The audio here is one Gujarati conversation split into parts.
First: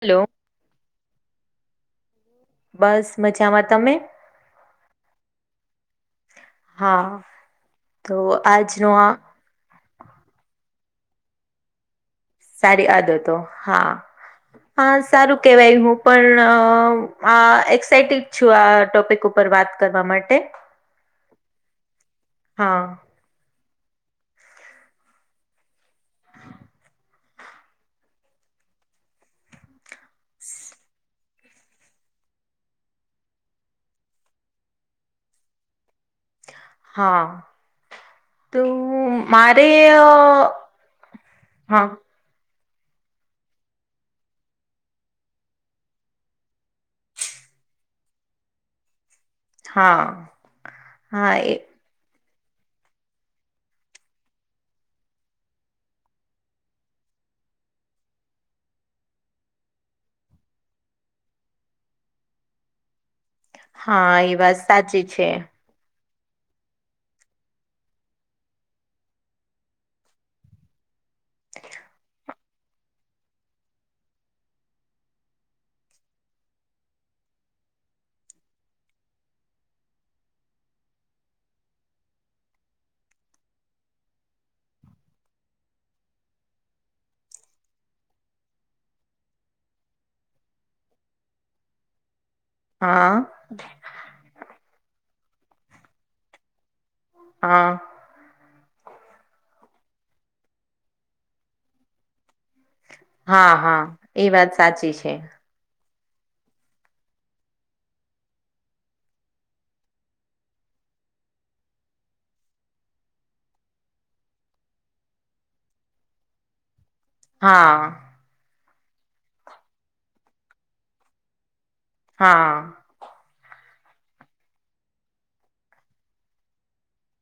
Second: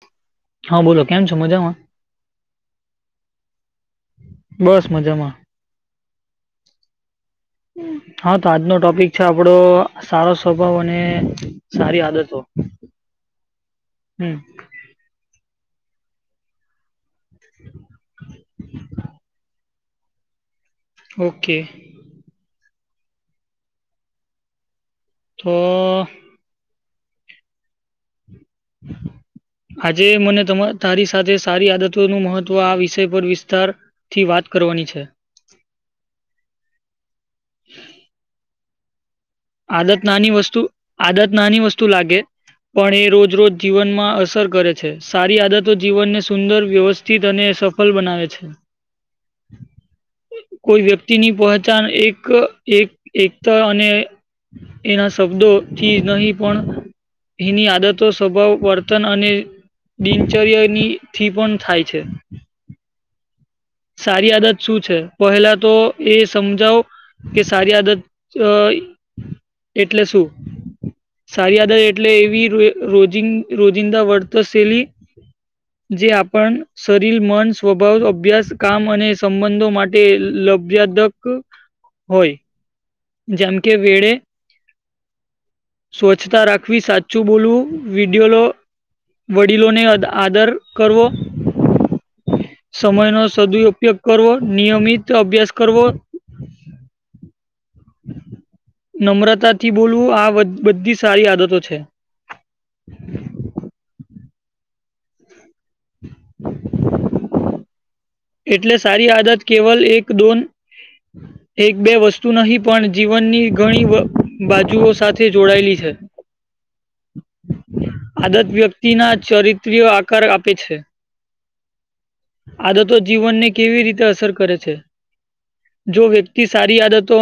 હેલો હા બોલો કેમ છો મજામાં? બસ મજામાં તમે. બસ મજામાં હા હા તો આજનો ટોપિક છે. આપડો સારો સ્વભાવ અને સારી આદતો સારી આદતો હા હમ હા સારું કેહેવાય હું પણ આ એક્સાાઈટેડ છું આ ટોપિક ઉપર વાત કરવા માટે. ઓકે. હા. તો. આજે મને તમા તારી સાથે સારી આદત તો નું મહત્વ આ વિષય પર વિસ્તારથી વાત કરવાની છે. હા તો. મારે આદત અ, નાની વસ્તુ આદત નાની હા વસ્તુ લાગે. પણ એ રોજ રોજ જીવનમાં અસર કરે છે સારી આદતો જીવનને સુંદર વ્યવસ્ સ્થિત અને સફળ બનાવે છે. હા કોઈ વ્યક્તિની હા એ પહચાન એક એક એકતા અને એના શબ્દોથી નહીં પણ એની આદતો સ્વભાવ વર્તન અને દિનચર્યાની થી પણ થાય છે. હા સારી એ વાત આદત શું છે સાચી પહેલા તો એ સમજાવ કે સારી આદત એટલે શું? સારી આદત એટલે એવી રોજ રોજિંદા વર્ત શલી જે આપણ શરીર મન સ્વભાવ અભ્યાસ કામ અને સંબંધો માટે લભ્યાદક હોય. જેમ કે વેળે. સ્વચ્છતા રાખવી સાચું બોલવું વિડિયો લો. વડીલોને આદર કરવો. હા. દુ ઉપયોગ કરવો નિયમિત અભ્યાસ કરવો હા નમ્રતા થી બોલવું આ બંધ બધી સારી આદતો છે, હા હા એ વાત સાચી છે, [inaudible] એટલે સારી આદત કેવલ એક દોન એક બે વસ્તુ નહી પણ જીવનની ઘણી વ બાજુઓ સાથે જોડાયેલી છે, [inaudible] હા, આદત વ્યક્તિના ચરિત્ર્ય આકાર આપે છે. હા, તો જીવન ને કેવી રીતે અસર કરે છે. જો વ્યક્તિ સારી આદતો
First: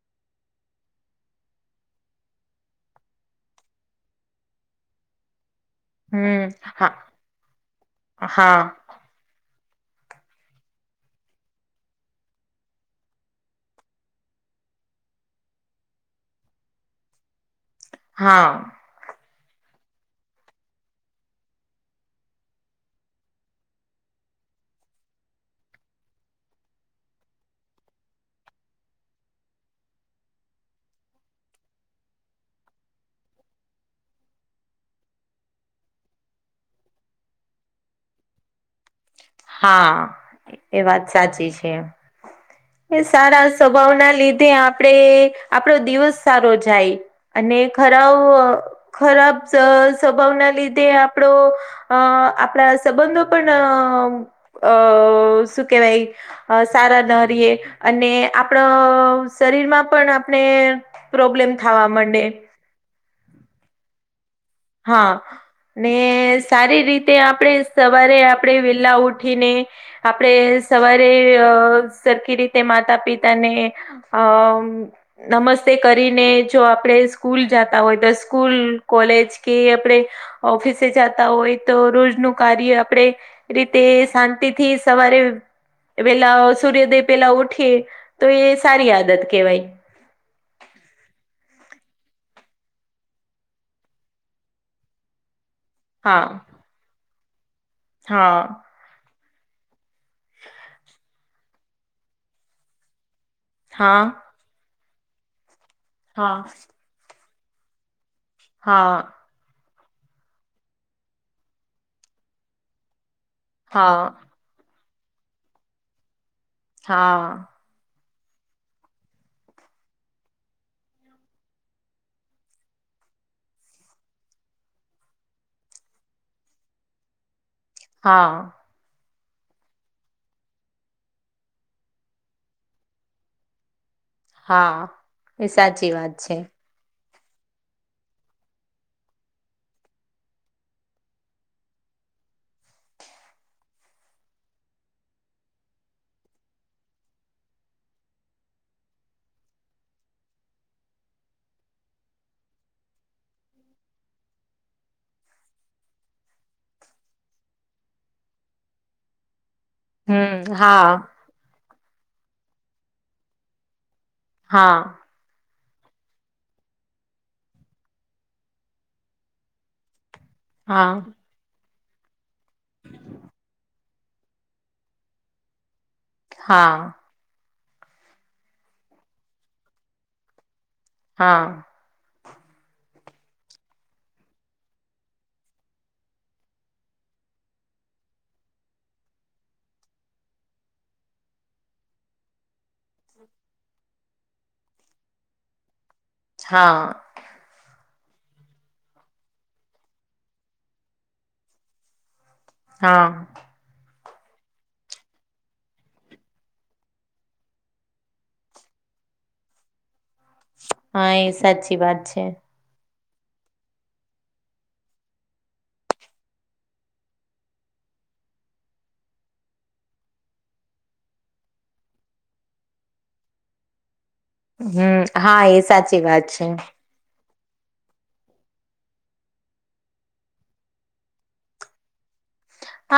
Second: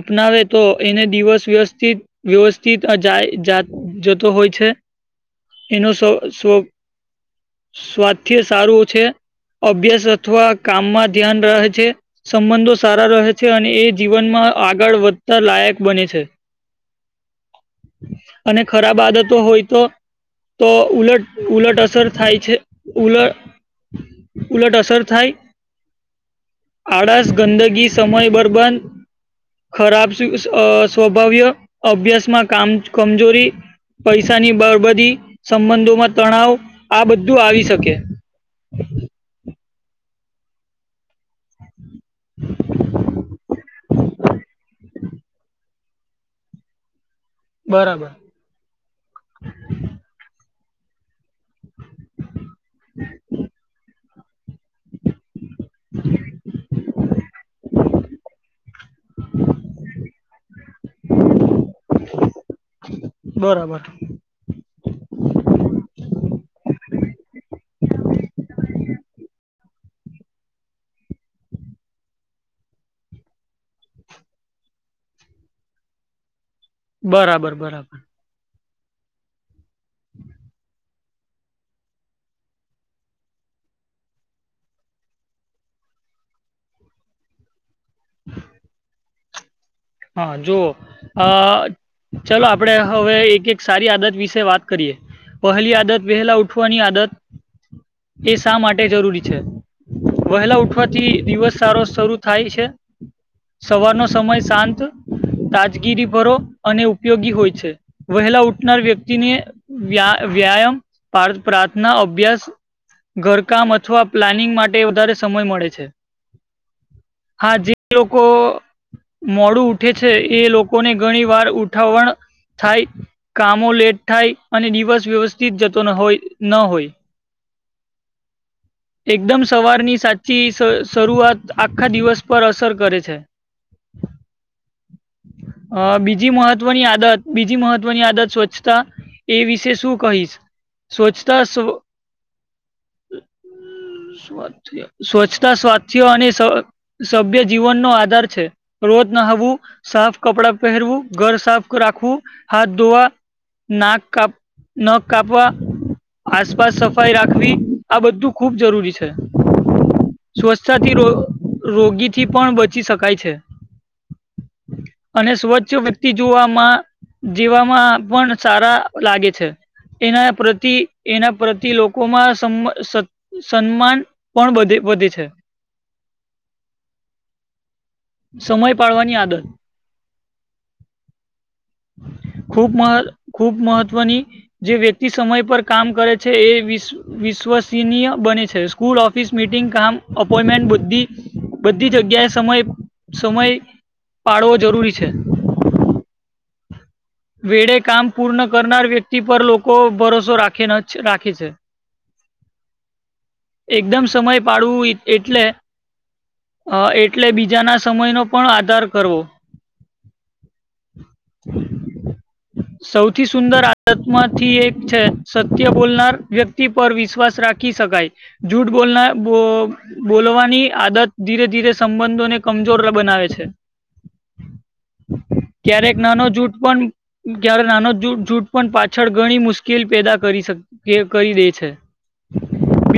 અપનાવે તો એને દિવસ વ્યવસથી વ્યવસ્થિત જાય જતો હોય છે, એનો સ્વ હમ સ્વ હા સ્વાસ્થ્ય હા સારું છે. અભ્યાસ અથવા કામમાં ધ્યાન રહે છે સંબંધો સારા રહે છે, અને એ જીવનમાં આગળ વધતા લાયક બને છે. હા અને ખરાબ બાદતો હોય તો તો ઉલટ ઉલટ અસર થાય છે ઉલટ ઉલટ અસર થાય આળસ ગંદગી સમય બરબંધ ખરાબ સ્વભાવ્ય અભ્યાસમાં કામ કમજોરી પૈસાની બરબદી સંબંધોમાં તણાવ આ બધું આવી શકે. [inaudible] હા એ વાત સાચી છે. [inaudible] એ સારા સ્વભાવ ના લીધે આપડે આપડો દિવસ સારો જાય, અને બરાબર ખરા ખરાબ સ્વભાવના લીધે આપ આપડો અ આપણા સંબંધો પણ અ શું કેહેવાય સારા નરીએ અને આપણો અ શરીરમાં પણ આપણે પ્રોબ્લેમ થવા માંડે, બરાબર હા ને સારી રીતે આપણે સવારે આપણે વેલા ઉઠીને આપડે સવારે અ સરખી રીતે માતા પિતાને અ નમસ્તે કરીને જો આપે બરાબર સ્કૂલ બરાબર જાતા હોય તો સ્કૂલ કોલેજ કે આપણે ઓફિસે જતા હોય તો રોજ નુ કાર્ય આપડે રીતે શાંતિ થી સવારે પેલા સૂર્યોદય પેલા ઉઠીએ, તો એ સારી આદત કેહેવાય. હા જો અ ચલો આપડે હવે એક એક સારી આદત વિશે વાત કરીએ, પહેલી આદત વહેલા હા ઉઠવાની આદત એ હા શા માટે જરૂરી છે વહેલા ઉઠવાથી દિવસ સારો શરૂ થાય છે. હા સવારનો સમય શાંત તાજગીરી ભરો હા અને ઉપયોગી હોય છે, વહેલા ઉઠનાર હા વ્યક્તિને વ્યા વ્યાયામ પ્રા પ્રાર્થના અભ્યાસ ઘર કે કામ હા અથવા પ્લાનિંગ માટે વધારે સમય મળે છે. હા, જે લોકો મોડું ઉઠે છે, એ લોકોને ઘણી વાર ઉઠાવણ થાય કામો લેટ થાય અને દિવસ વ્યવસ્થિત જતો હોય ન હોય. [inaudible] હા, એકદમ સવારની સાચી શરૂઆત આખા દિવસ પર અસર કરે છે. હા એ સાચી અ વાત બીજી છે મહત્ મહત્વની આદત બીજી મહત્વની આદત સ્વચ્છતા એ વિશે શું કહીશ. સ્વચ્છતા સ્વચ્છતા સ્વાસ્થ્ય અને સભ્ય જીવનનો આધાર છે રોજ નહાવુ, સાફ કપડા પહેરવું, ઘર સાફ રાખવું, હાથ ધોવા નાક કાપ નખ કાપવા આસપાસ સફાઈ રાખવી આ બધું ખુબ જરૂરી છે. હમ હા સ્વચ્છતાથી રો રોગીથી પણ બચી શકાય છે. હા. અને સ્વચ્છ વ્યક્તિ જોવામાં જીવામાં પણ સારા લાગે છે. એના પ્રતિ હા એના પ્રતિ લોકો લોકોમાં સમ સન્માન પણબધ બધી છે. હા. સમય પાડવાની આદત હા. ખૂબ મહ ખૂબ મહત્વની જે વ્યક્તિ સમય પર કામ કરે છે એ વિશ વિશ્વસનીય બને છે સ્કૂલ ઓફિસ મિટિંગ કામ અપોઈન્ટમેન્ટ બુદ્ધિ બધી જગ્યાએ સમય સમય પાડવો જરૂરી છે. હા. વેડે કામ પૂર્ણ કરનાર વ્યક્તિ પર લોકો ભરોસો રાખે ન રાખે છે. [inaudible] હા. એકદમ સમય પાડવું એટલે અ એટલે બીજાના સમયનો પણ આધાર કરવો. હા એ સાચી વાત છે. સૌથી સુંદર આત્માથી એક છે સત્ય બોલનાર વ્યક્તિ પર વિશ્વાસ રાખી શકાય જૂઠ બોલના બો બોલવાની આદત ધીરે ધીરે સંબંધોને કમજોર બનાવે છે. હમ હા એ સાચી વાત છે. ક્યારે નાનો જૂટ પણ પાછળ ઘણી મુશ્કેલી પેદા કરી શક કે કરી દે છે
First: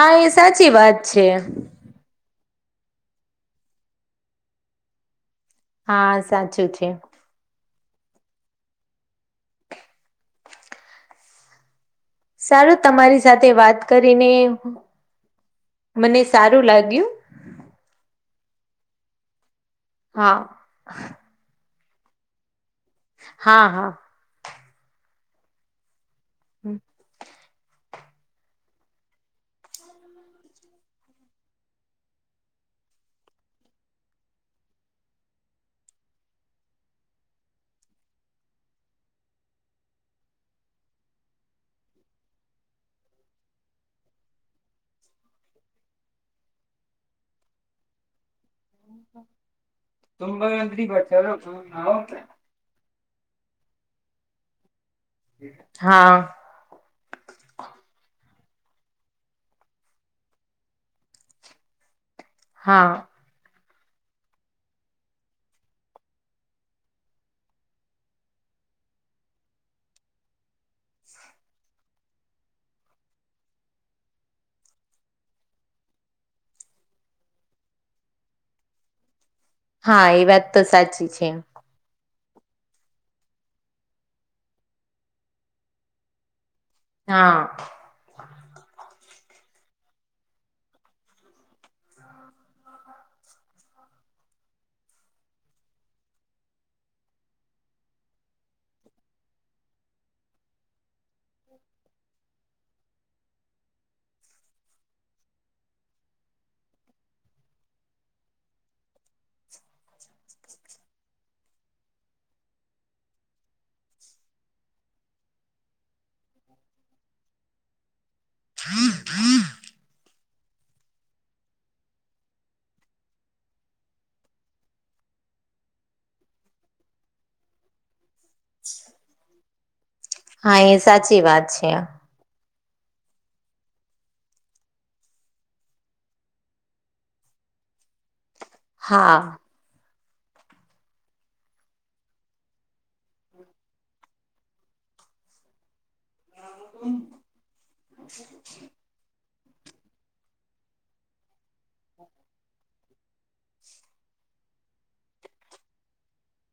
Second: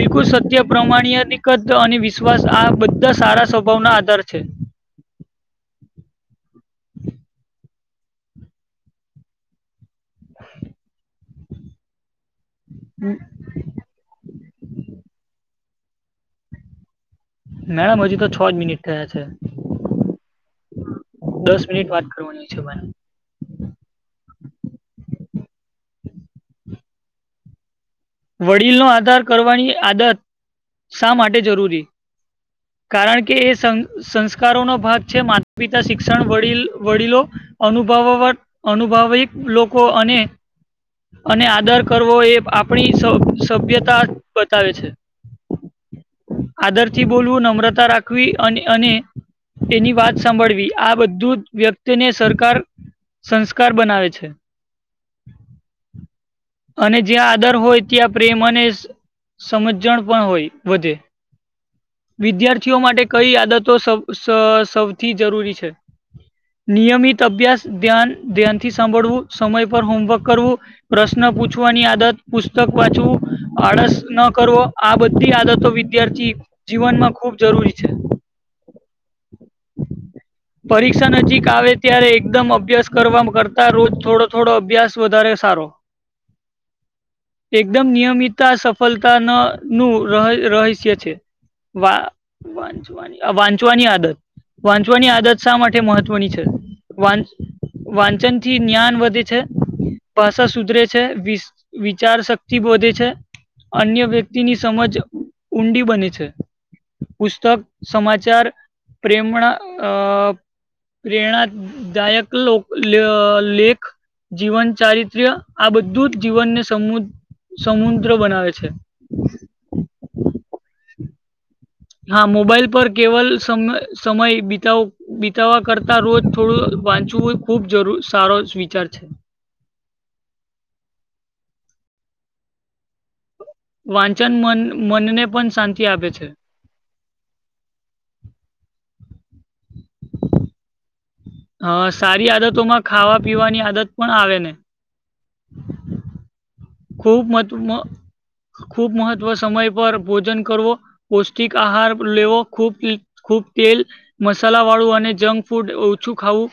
હા એ સત્ય સાચી વાત છે પ્રમાણ્યની અને વિશ્વાસ આ બધા સારા સ્વભાવના આધાર છે. હા સાચું છે. સારું તમારી સાથે વાત કરીને મને સારું લાગ્યું. મેમ હજી તો છ જ મિનિટ થયા છે. હા. દસ મિનિટ વાત કરવાની છે. હા હા. [inaudible] વડીલનો આધાર કરવાની આદત શા માટે જરૂરી કારણ કે એ સં. સંસ્કારો નો ભાગ છે માતા પિતા શિક્ષણ વડીલ વડીલો. અનુભવા અનુભવિક લોકો અને અને આદર કરવો એ આપ આપણી સભ્યતા બતાવે છે. આદર થી બોલવું નમ્રતા રાખવી અને એની વાત સાંભળવી આ બધું જ વ્યક્તિને સરકાર સંસ્કાર બનાવે છે. હા. અને જ્યાં. દર હોય ત્યાં પ્રેમ અને સમજણ પણ હોય વધે. વિદ્યાર્થીઓ હા માટે કઈ આદતો સૌ સ સૌથી જરૂરી છે. નિયમિત અભ્યાસ ધ્યાન ધ્યાનથી સાંભળવું સમય પર હોમવર્ક કરવું. પ્રશ્ન પૂછવાની આદત. પુસ્તક વાચવું આળસ ન કરવો આ બધી આદતો વિદ્યાર્થી. જીવન માં ખુબ જરૂરી છે. હા એ વાત તો પરીક્ષા સાચી છે નજીક આવે. ત્યારે એકદમ અભ્યાસ કરવા કરતા રોજ થોડો થોડો અભ્યાસ વધારે સારો. હા એકદમ નિયમિત. સફળતાના નું રહ રહસ્ય છે. વા વાંચવાની વાંચવાની આદત. વાંચવાની આદત શા માટે મહત્વની છે વાંચ. વાંચન થી ન્યાન્ વધે છે. ભાષા સુધરે છે વીસ વિચાર શક્તિ વધે છે. અન્ય વ્યક્તિની સમજ ઊંડી બને છે. પુસ્તક સમાચાર. પ્રેમણા અ. પ્રેરણાદાયક લોક લેખ. જીવન ચારિત્ર્ય આ બધું જ જીવનને સમુ. સમુદ્ર બનાવે છે. હા મોબાઈલ પર કેવલ સમ સમય બિતાવો. બિતાવા કરતા રોજ થોડું વાંચવું ખુબ જરૂર સારો વિચાર છે. હા એ સાચી વાત છે આ. વાંચન મન મનને પણ શાંતિ આપે છે. હા. હ સારી આદતોમાં ખાવા પીવાની આદત પણ આવે ને. ખૂબ મહ ખૂબ મહત્વ સમય પર ભોજન કરવો. પૌષ્ટિક આહાર લેવો ખૂબ ખૂબ તેલ. મસાલા વાળું અને જંક ફૂડ ઓછું ખાવું.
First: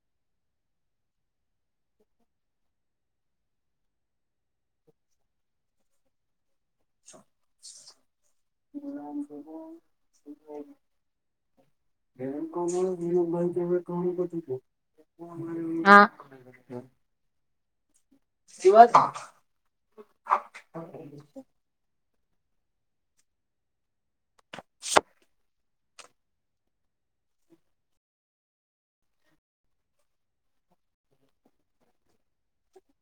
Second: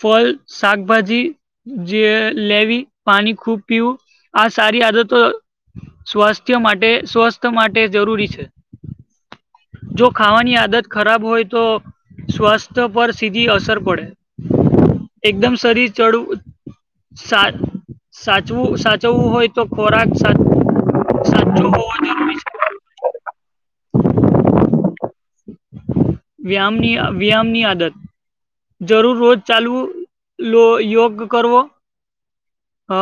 ફલ શાકભાજી જે લેવી પાણી ખૂબ પીવું. આ સારી આદતો સ્વાસ્થ્ય માટે સ્વસ્થ્ય માટે જરૂરી છે. [unintelligible] જો ખાવાની આદત ખરાબ હોય તો. સ્વાસ્થ્ય પર સીધી અસર પડે [unintelligible] એકદમ શરીર હા ચડવું. સાચવું સાચવવું હોય તો ખોરાક સાચું હોય. [inaudible] વ્યામની વ્યામ ની આદત. જરૂર રોજ ચાલવું લો યોગ કરવો. અ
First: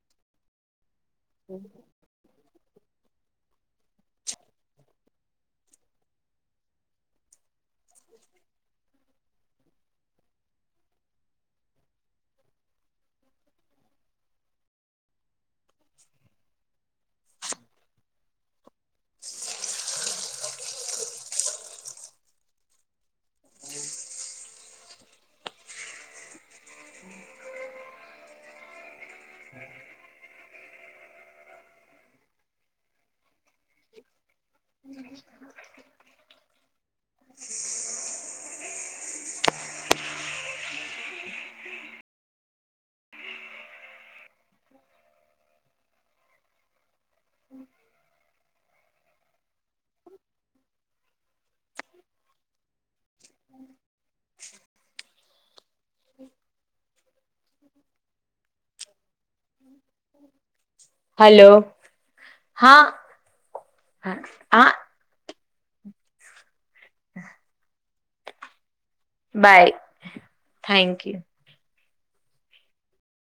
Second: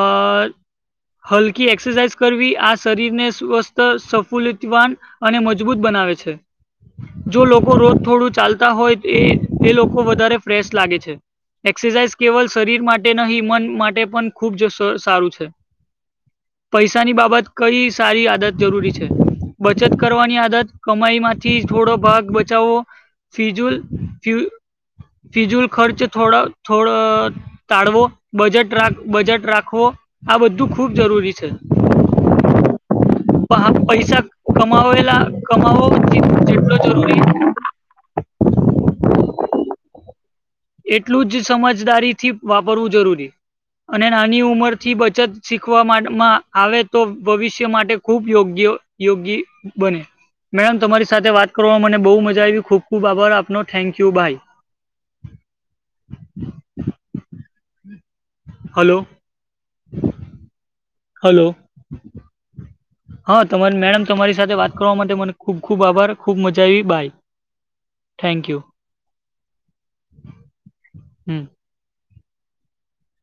હલકી એક્સસાઈઝ. કરવી આ શરીરને સ્વસ્થ સફુલિતવાન અને મજબૂત બનાવે છે. જો લોકો રોજ થોડું ચાલતા હોય એ એ લોકો વધારે ફ્રેશ લાગે છે. એક્સરસાઇઝ કેવલ શરીર માટે નહી મન માટે પણ ખુબ જ સારું છે. પૈસાની બાબત કઈ સારી આદત જરૂરી છે. બચત કરવાની આદત કમાઈ માંથી થોડો ભાગ બચાવો. ફિજૂલ ફ ફિજૂલ ખર્ચ થોડા થોડા ટાળવો બજેટ બજેટ રાખવો. આ બધું ખુબ જરૂરી છે. પૈસા કમાવેલા કમાવો જેટલો જરૂરી. એટલું જ સમજદારી થી વાપરવું જરૂરી. અને નાની ઉંમર થી બચત શીખવામાં આવે તો ભવિષ્ય માટે ખૂબ યોગ્ય યોગ્ય બને. મેડમ તમારી સાથે વાત કરવામાં મને બહુ મજા આવી ખૂબ ખૂબ આભાર આપનો thank you bye. Hello! Hello હા હા તમારી મેડમ તમારી સાથે હા વાત કરવા માટે મને ખુબ ખુબ આભાર. ખૂબ મજા આવી bye thank you. Bye thank you hmm